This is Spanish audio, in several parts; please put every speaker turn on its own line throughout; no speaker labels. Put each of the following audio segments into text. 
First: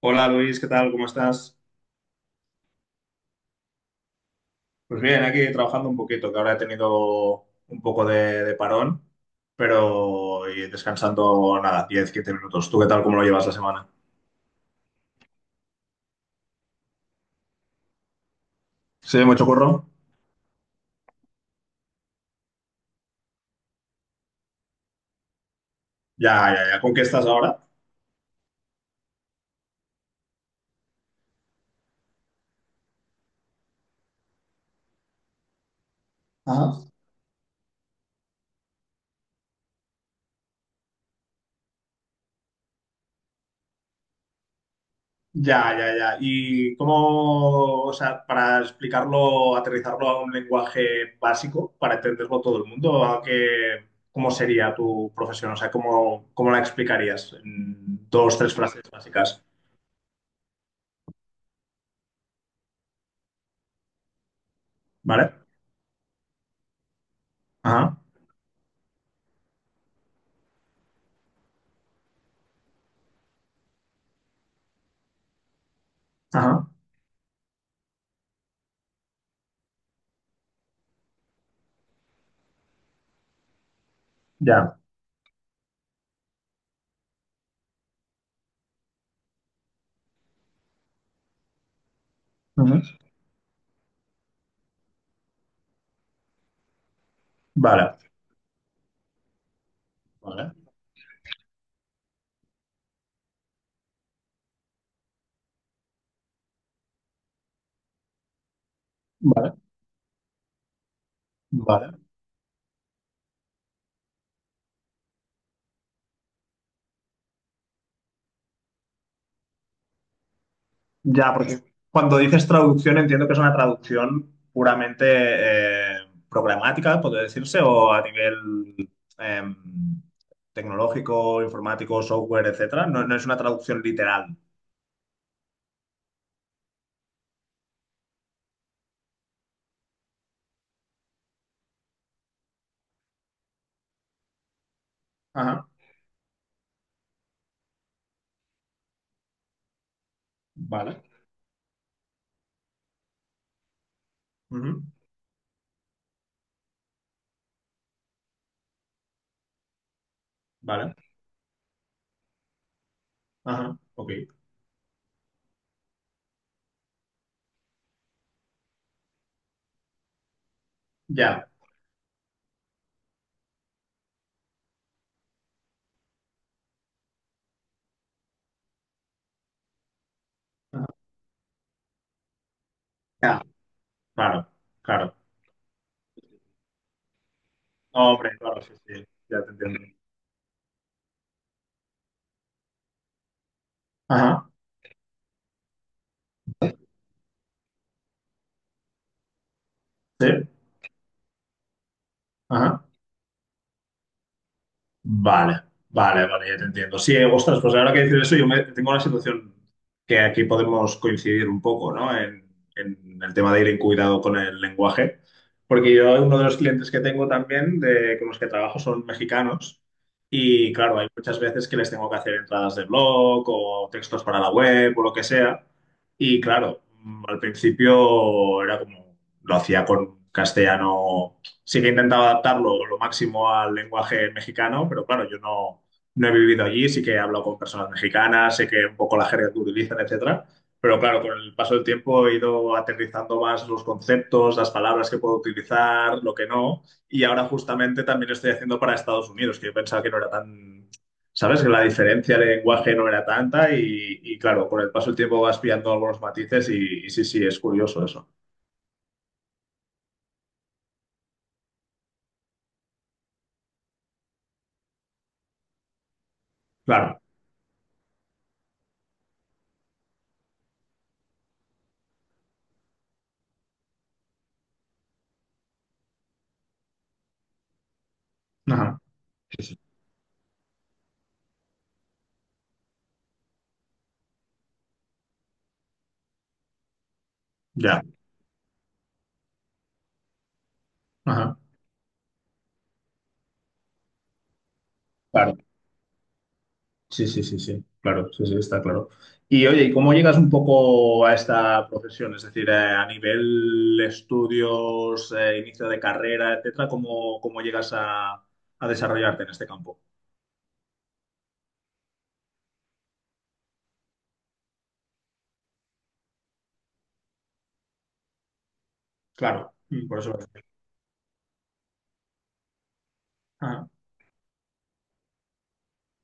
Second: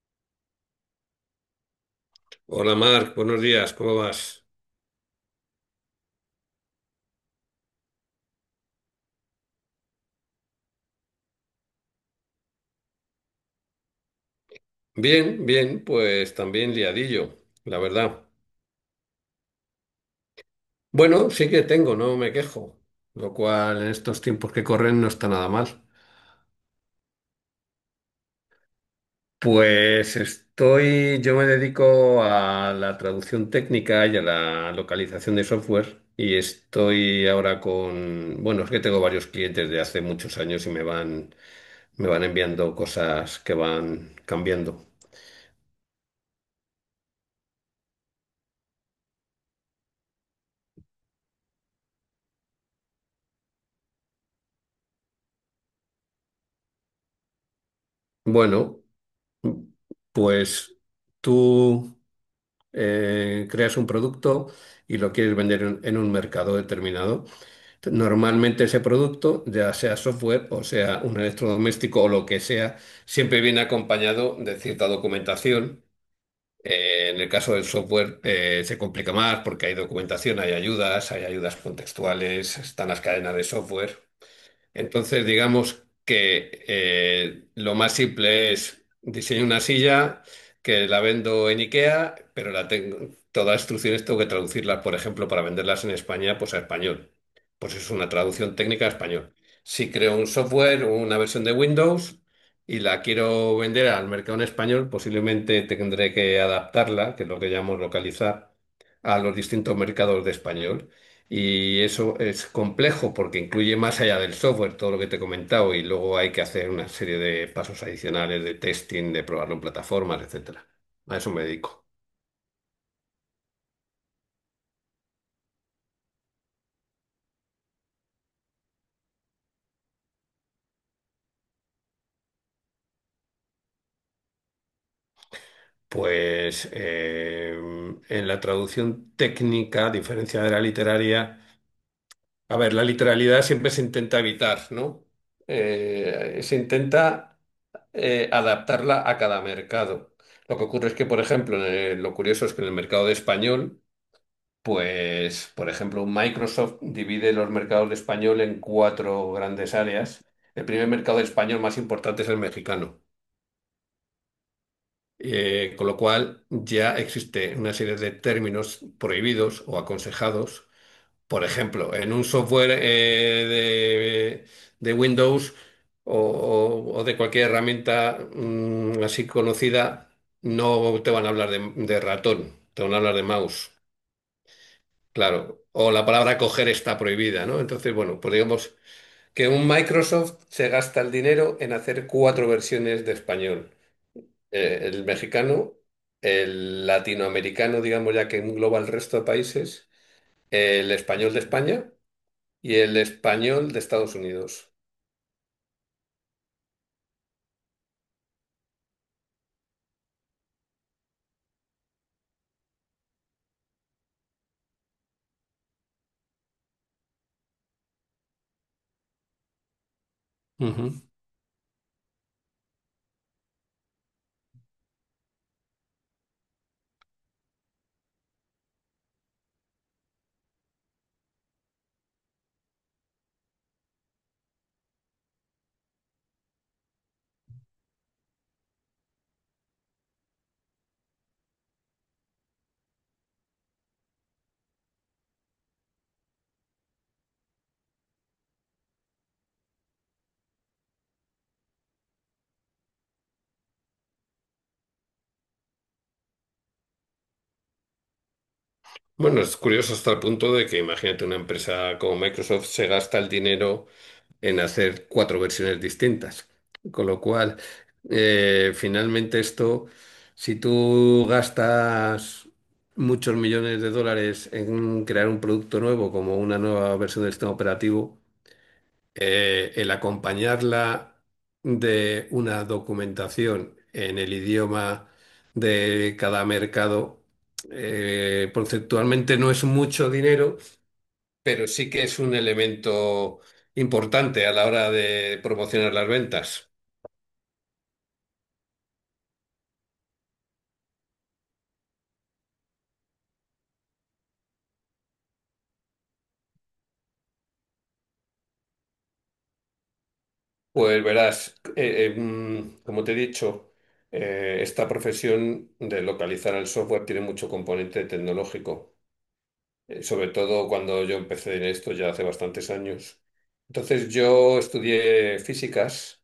Hola Luis, ¿qué tal? ¿Cómo estás?
Hola Marc, buenos días, ¿cómo vas?
Pues bien, aquí trabajando un poquito, que ahora he tenido un poco de parón, pero y descansando nada, 10 15 minutos. ¿Tú qué tal? ¿Cómo lo llevas la semana?
Bien, bien, pues también liadillo, la verdad.
Sí, mucho curro.
Bueno, sí que tengo, no me quejo, lo cual en estos tiempos que corren no está nada mal.
Ya, ya, ya. ¿Con qué estás ahora?
Pues estoy, yo me dedico a la traducción técnica y a la localización de software y
Ajá.
estoy ahora con, bueno, es que tengo varios clientes de hace muchos años y me van enviando cosas que van cambiando.
Ya, ya, ya. ¿Y cómo, o sea, para explicarlo, aterrizarlo a un lenguaje básico, para entenderlo todo el mundo, cómo sería tu profesión? O sea, ¿cómo la explicarías en dos, tres
Bueno,
frases básicas?
pues tú... creas un producto y lo quieres
¿Vale?
vender en un mercado determinado.
Ajá.
Normalmente ese producto, ya sea software o sea un electrodoméstico o lo que sea, siempre viene acompañado de cierta documentación.
Ajá,
En el caso del software se complica más porque hay documentación, hay ayudas contextuales, están las cadenas de software.
ya.
Entonces, digamos que lo más simple es diseño una silla que la vendo en IKEA, pero la
Ujú.
tengo, todas las instrucciones tengo que traducirlas, por ejemplo, para venderlas en España, pues a español. Pues es
Vale,
una traducción técnica a español. Si creo un
vale,
software o una versión de Windows y la quiero vender al mercado en español, posiblemente tendré que adaptarla, que es lo que llamamos localizar, a los
vale,
distintos mercados de español. Y
vale.
eso es complejo porque incluye más allá del software todo lo que te he comentado y luego hay que hacer una serie de pasos adicionales de testing, de probarlo en plataformas, etcétera. A eso
Ya,
me
porque
dedico.
cuando dices traducción entiendo que es una traducción puramente eh, programática, podría decirse, o a nivel em, tecnológico, informático, software, etcétera. No, no es una traducción literal.
Pues en la traducción técnica, a diferencia de la literaria, a ver, la literalidad siempre se intenta evitar, ¿no?
Ajá,
Se intenta adaptarla a cada mercado. Lo que ocurre es
vale.
que, por ejemplo, lo curioso es que en el mercado de español,
Ujú.
pues, por ejemplo, Microsoft divide los mercados de español en cuatro grandes áreas. El primer
Vale,
mercado de español más importante es el mexicano,
ajá, ok.
con lo cual ya existe una serie de términos prohibidos o aconsejados. Por
Ya.
ejemplo, en un software de Windows o de cualquier herramienta así conocida,
Ajá.
no te van a hablar de ratón, te van a hablar de
Ya.
mouse.
Claro, claro.
Claro, o la palabra coger está prohibida, ¿no? Entonces, bueno, pues
Hombre, claro, sí,
digamos
sí, ya
que
te
un
entiendo.
Microsoft se gasta el dinero en hacer cuatro versiones de español.
Ajá,
El mexicano, el latinoamericano, digamos ya que engloba el resto de países,
sí,
el español de España y
ajá.
el español de Estados Unidos.
Vale, vale, vale, ya te entiendo. Sí, ostras, pues ahora que dices eso, tengo una situación que aquí podemos coincidir un poco, ¿no? En el tema de ir en cuidado con el lenguaje, porque yo uno de los clientes que tengo también, con los que trabajo, son mexicanos y claro,
Ujú.
hay muchas veces que les tengo que hacer entradas de blog o textos para la web o lo que sea. Y claro, al principio era como, lo hacía con castellano sí que he intentado adaptarlo lo máximo al lenguaje mexicano, pero claro, yo no he vivido allí, sí que he hablado con personas mexicanas, sé que un poco la jerga que utilizan, etcétera. Pero claro, con el paso del tiempo he ido aterrizando más los conceptos, las palabras que puedo utilizar, lo que no. Y ahora justamente también lo estoy haciendo para Estados Unidos, que yo pensaba que no era tan, ¿sabes? Que la diferencia de lenguaje no era tanta y claro, con el paso del tiempo vas pillando algunos matices y sí, sí, es curioso eso.
Bueno, es curioso hasta el punto de que imagínate una empresa como Microsoft se gasta el dinero en hacer cuatro versiones distintas. Con
Claro,
lo cual, eh, finalmente esto, si tú gastas muchos millones de dólares en crear un producto nuevo, como una nueva versión del sistema operativo,
ajá, sí, sí.
el acompañarla de una documentación en el idioma de cada mercado,
Ya,
conceptualmente no es mucho dinero,
ajá.
pero sí que es un elemento importante a la hora de
Claro.
promocionar las ventas.
Sí, sí, sí, sí, claro, sí, sí, está claro. Y oye, ¿y cómo llegas un poco a esta profesión? Es decir, a nivel estudios, inicio de carrera, etcétera, ¿cómo llegas a desarrollarte en este campo?
Pues verás, como te he dicho, esta profesión de localizar el software tiene mucho componente tecnológico,
Claro, por
sobre
eso.
todo cuando yo empecé en esto ya hace bastantes años.
Ajá,
Entonces yo estudié físicas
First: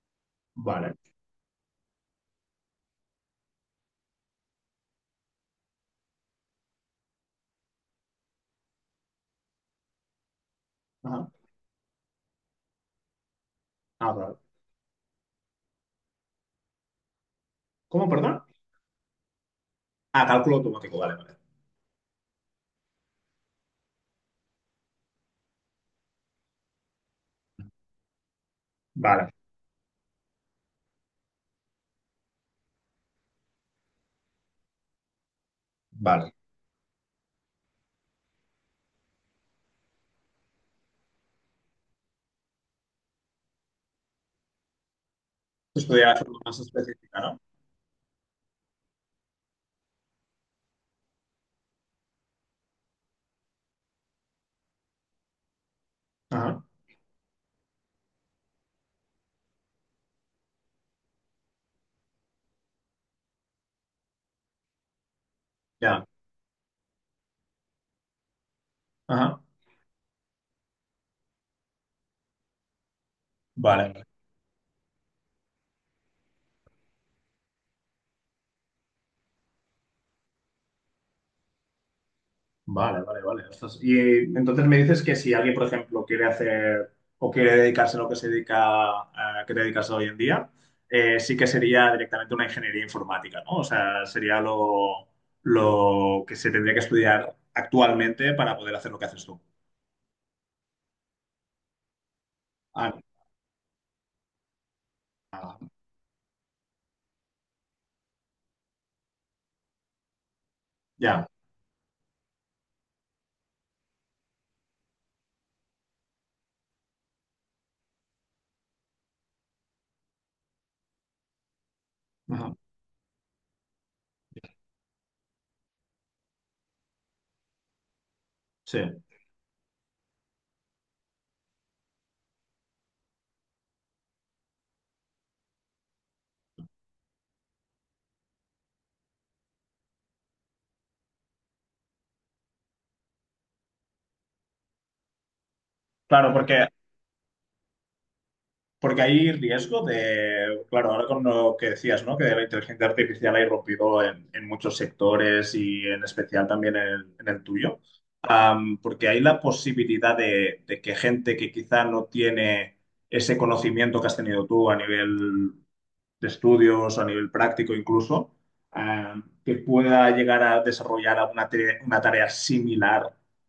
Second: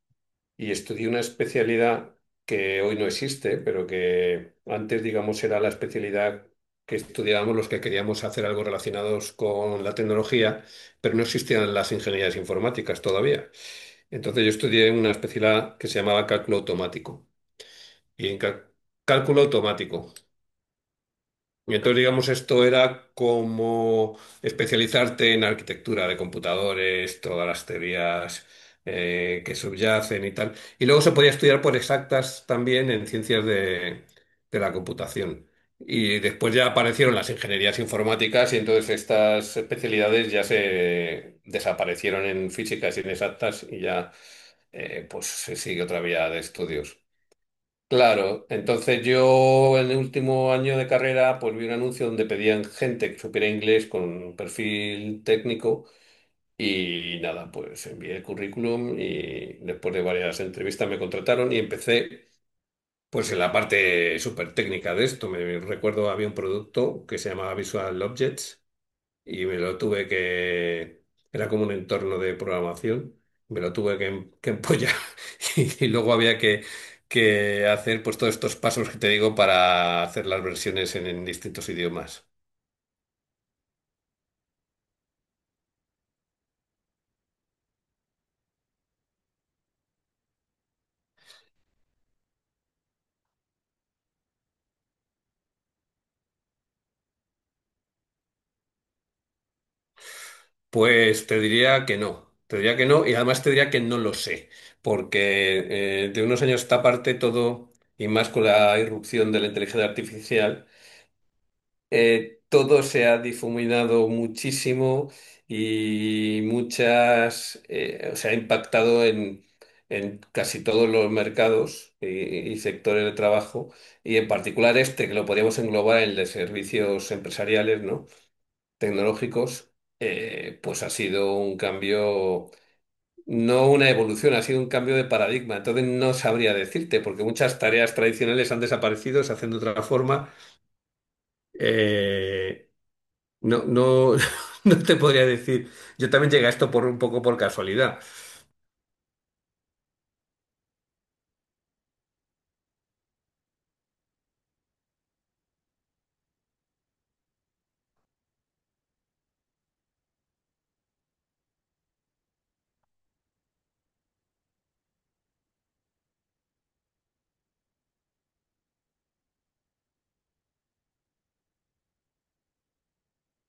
y
vale.
estudié una especialidad que hoy no existe, pero que antes, digamos, era la especialidad que estudiábamos los que queríamos hacer algo relacionados con la tecnología, pero no
Ajá.
existían las ingenierías informáticas todavía.
Ah, vale.
Entonces yo estudié una especialidad que se llamaba cálculo automático.
¿Cómo,
Y
perdón?
en cal- Cálculo automático,
Ah, cálculo automático, vale, vale.
y entonces, digamos, esto era como especializarte en arquitectura de computadores, todas las teorías
Vale,
que subyacen y tal. Y luego se podía estudiar por exactas también en ciencias de la computación. Y
vale.
después ya aparecieron las ingenierías informáticas y entonces estas especialidades ya se desaparecieron en físicas inexactas y ya pues se sigue otra
Estudiar de
vía
forma
de
más
estudios.
específica, ¿no?
Claro, entonces yo en el último año de carrera pues vi un anuncio donde pedían gente que supiera inglés con un perfil técnico
Ajá,
y nada, pues envié el currículum y después de varias entrevistas me contrataron y empecé pues en la parte súper técnica de esto. Me
ya.
recuerdo había un producto que se llamaba Visual Objects
Ajá,
y me lo tuve que, era como un entorno de programación, me lo tuve
vale.
que, em- que empollar y luego había que hacer pues todos estos pasos que te digo para hacer las versiones en distintos idiomas.
Vale, vale, vale. Ostras. Y entonces me dices que si alguien, por ejemplo, quiere hacer o quiere dedicarse a lo que se dedica, que te dedicas hoy en día, sí que sería directamente una ingeniería informática, ¿no? O sea, sería lo que se tendría que estudiar actualmente para poder hacer lo que haces tú.
Pues te diría que no, te diría que
Ah,
no y además te diría que no lo sé, porque de unos años a esta parte todo, y más con la irrupción de la inteligencia artificial,
ya.
todo se ha difuminado muchísimo y o sea, ha impactado en casi todos los mercados
Ajá.
y sectores de trabajo, y en particular este, que lo podríamos englobar en el de servicios empresariales, ¿no?
Sí.
Tecnológicos, pues ha sido un cambio. No una evolución, ha sido un cambio de paradigma. Entonces no sabría decirte, porque muchas tareas tradicionales han desaparecido, se hacen de otra forma. Eh, no, no te podría decir. Yo también
Claro,
llegué a
porque
esto por un poco por casualidad.
Porque hay riesgo de, claro, ahora con lo que decías, ¿no? Que la inteligencia artificial ha irrumpido en muchos sectores y en especial también en el tuyo. Porque hay la posibilidad de que gente que quizá no tiene ese conocimiento que has tenido tú a nivel de estudios, a nivel práctico incluso, eh, que pueda llegar a desarrollar una tarea similar,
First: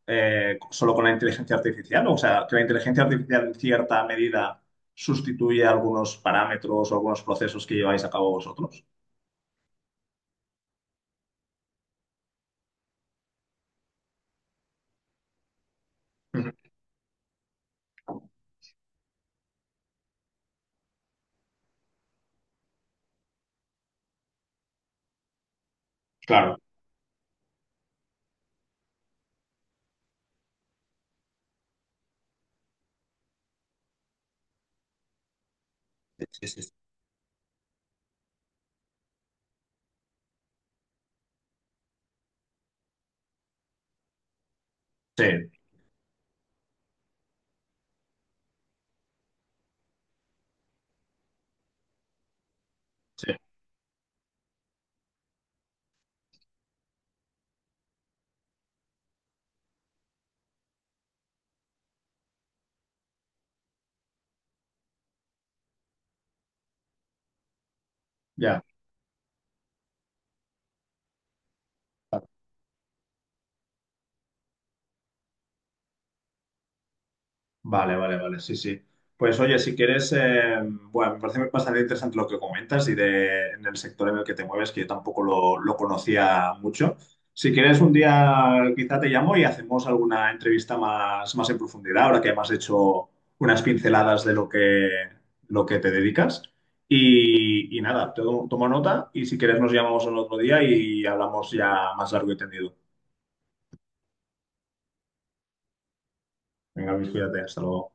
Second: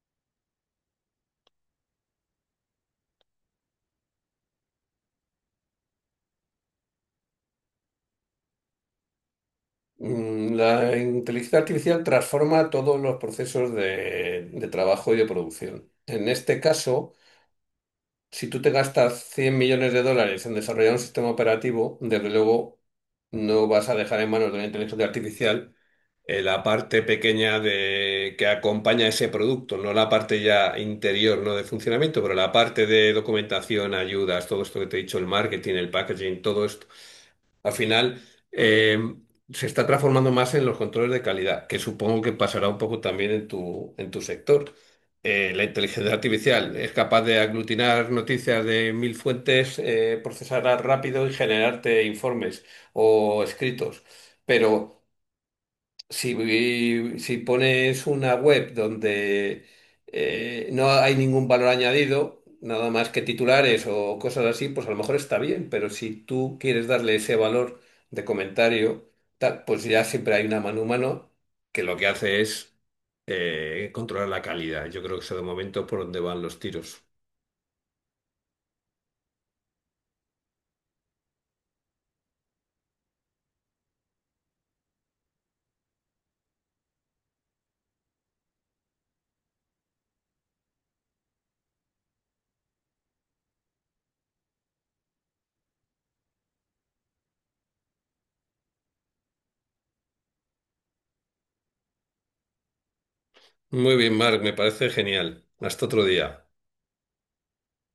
solo con la inteligencia artificial. O sea, que la inteligencia artificial en cierta medida sustituye algunos parámetros o algunos procesos que lleváis a cabo vosotros.
La inteligencia artificial transforma todos los procesos de trabajo y de producción. En
Ujú.
este caso, si tú te gastas 100 millones de dólares en desarrollar un sistema operativo, desde luego no vas a dejar en manos de la inteligencia artificial
Claro,
la parte pequeña de que acompaña ese producto, no la parte ya interior, no de funcionamiento, pero la parte de documentación, ayudas, todo esto que te he dicho, el marketing, el packaging, todo esto. Al final eh, se está transformando más en los controles de calidad, que supongo que pasará un poco también en tu sector.
sí,
La inteligencia artificial es capaz de aglutinar noticias de 1.000 fuentes, procesarlas rápido y generarte informes
sí.
o escritos. Pero si pones una web donde no hay ningún valor añadido, nada más que titulares o cosas así, pues a lo mejor está bien, pero si tú quieres darle ese valor de
Ya.
comentario, tal, pues ya siempre hay una mano humano que lo que hace es controlar la calidad. Yo creo que eso de momento por donde van los tiros.
Vale, vale, vale, sí, sí. Pues oye, si quieres, bueno, me parece bastante interesante lo que comentas y en el sector en el que te mueves, que yo tampoco lo conocía mucho. Si quieres, un día quizá te llamo y hacemos alguna entrevista más, más en profundidad, ahora que me has hecho unas pinceladas de lo que te dedicas. Y nada, tomo nota y si quieres nos llamamos en otro día y hablamos ya más largo y tendido.
Muy bien, Marc, me parece genial. Hasta otro día.
Venga, Luis, cuídate, hasta luego.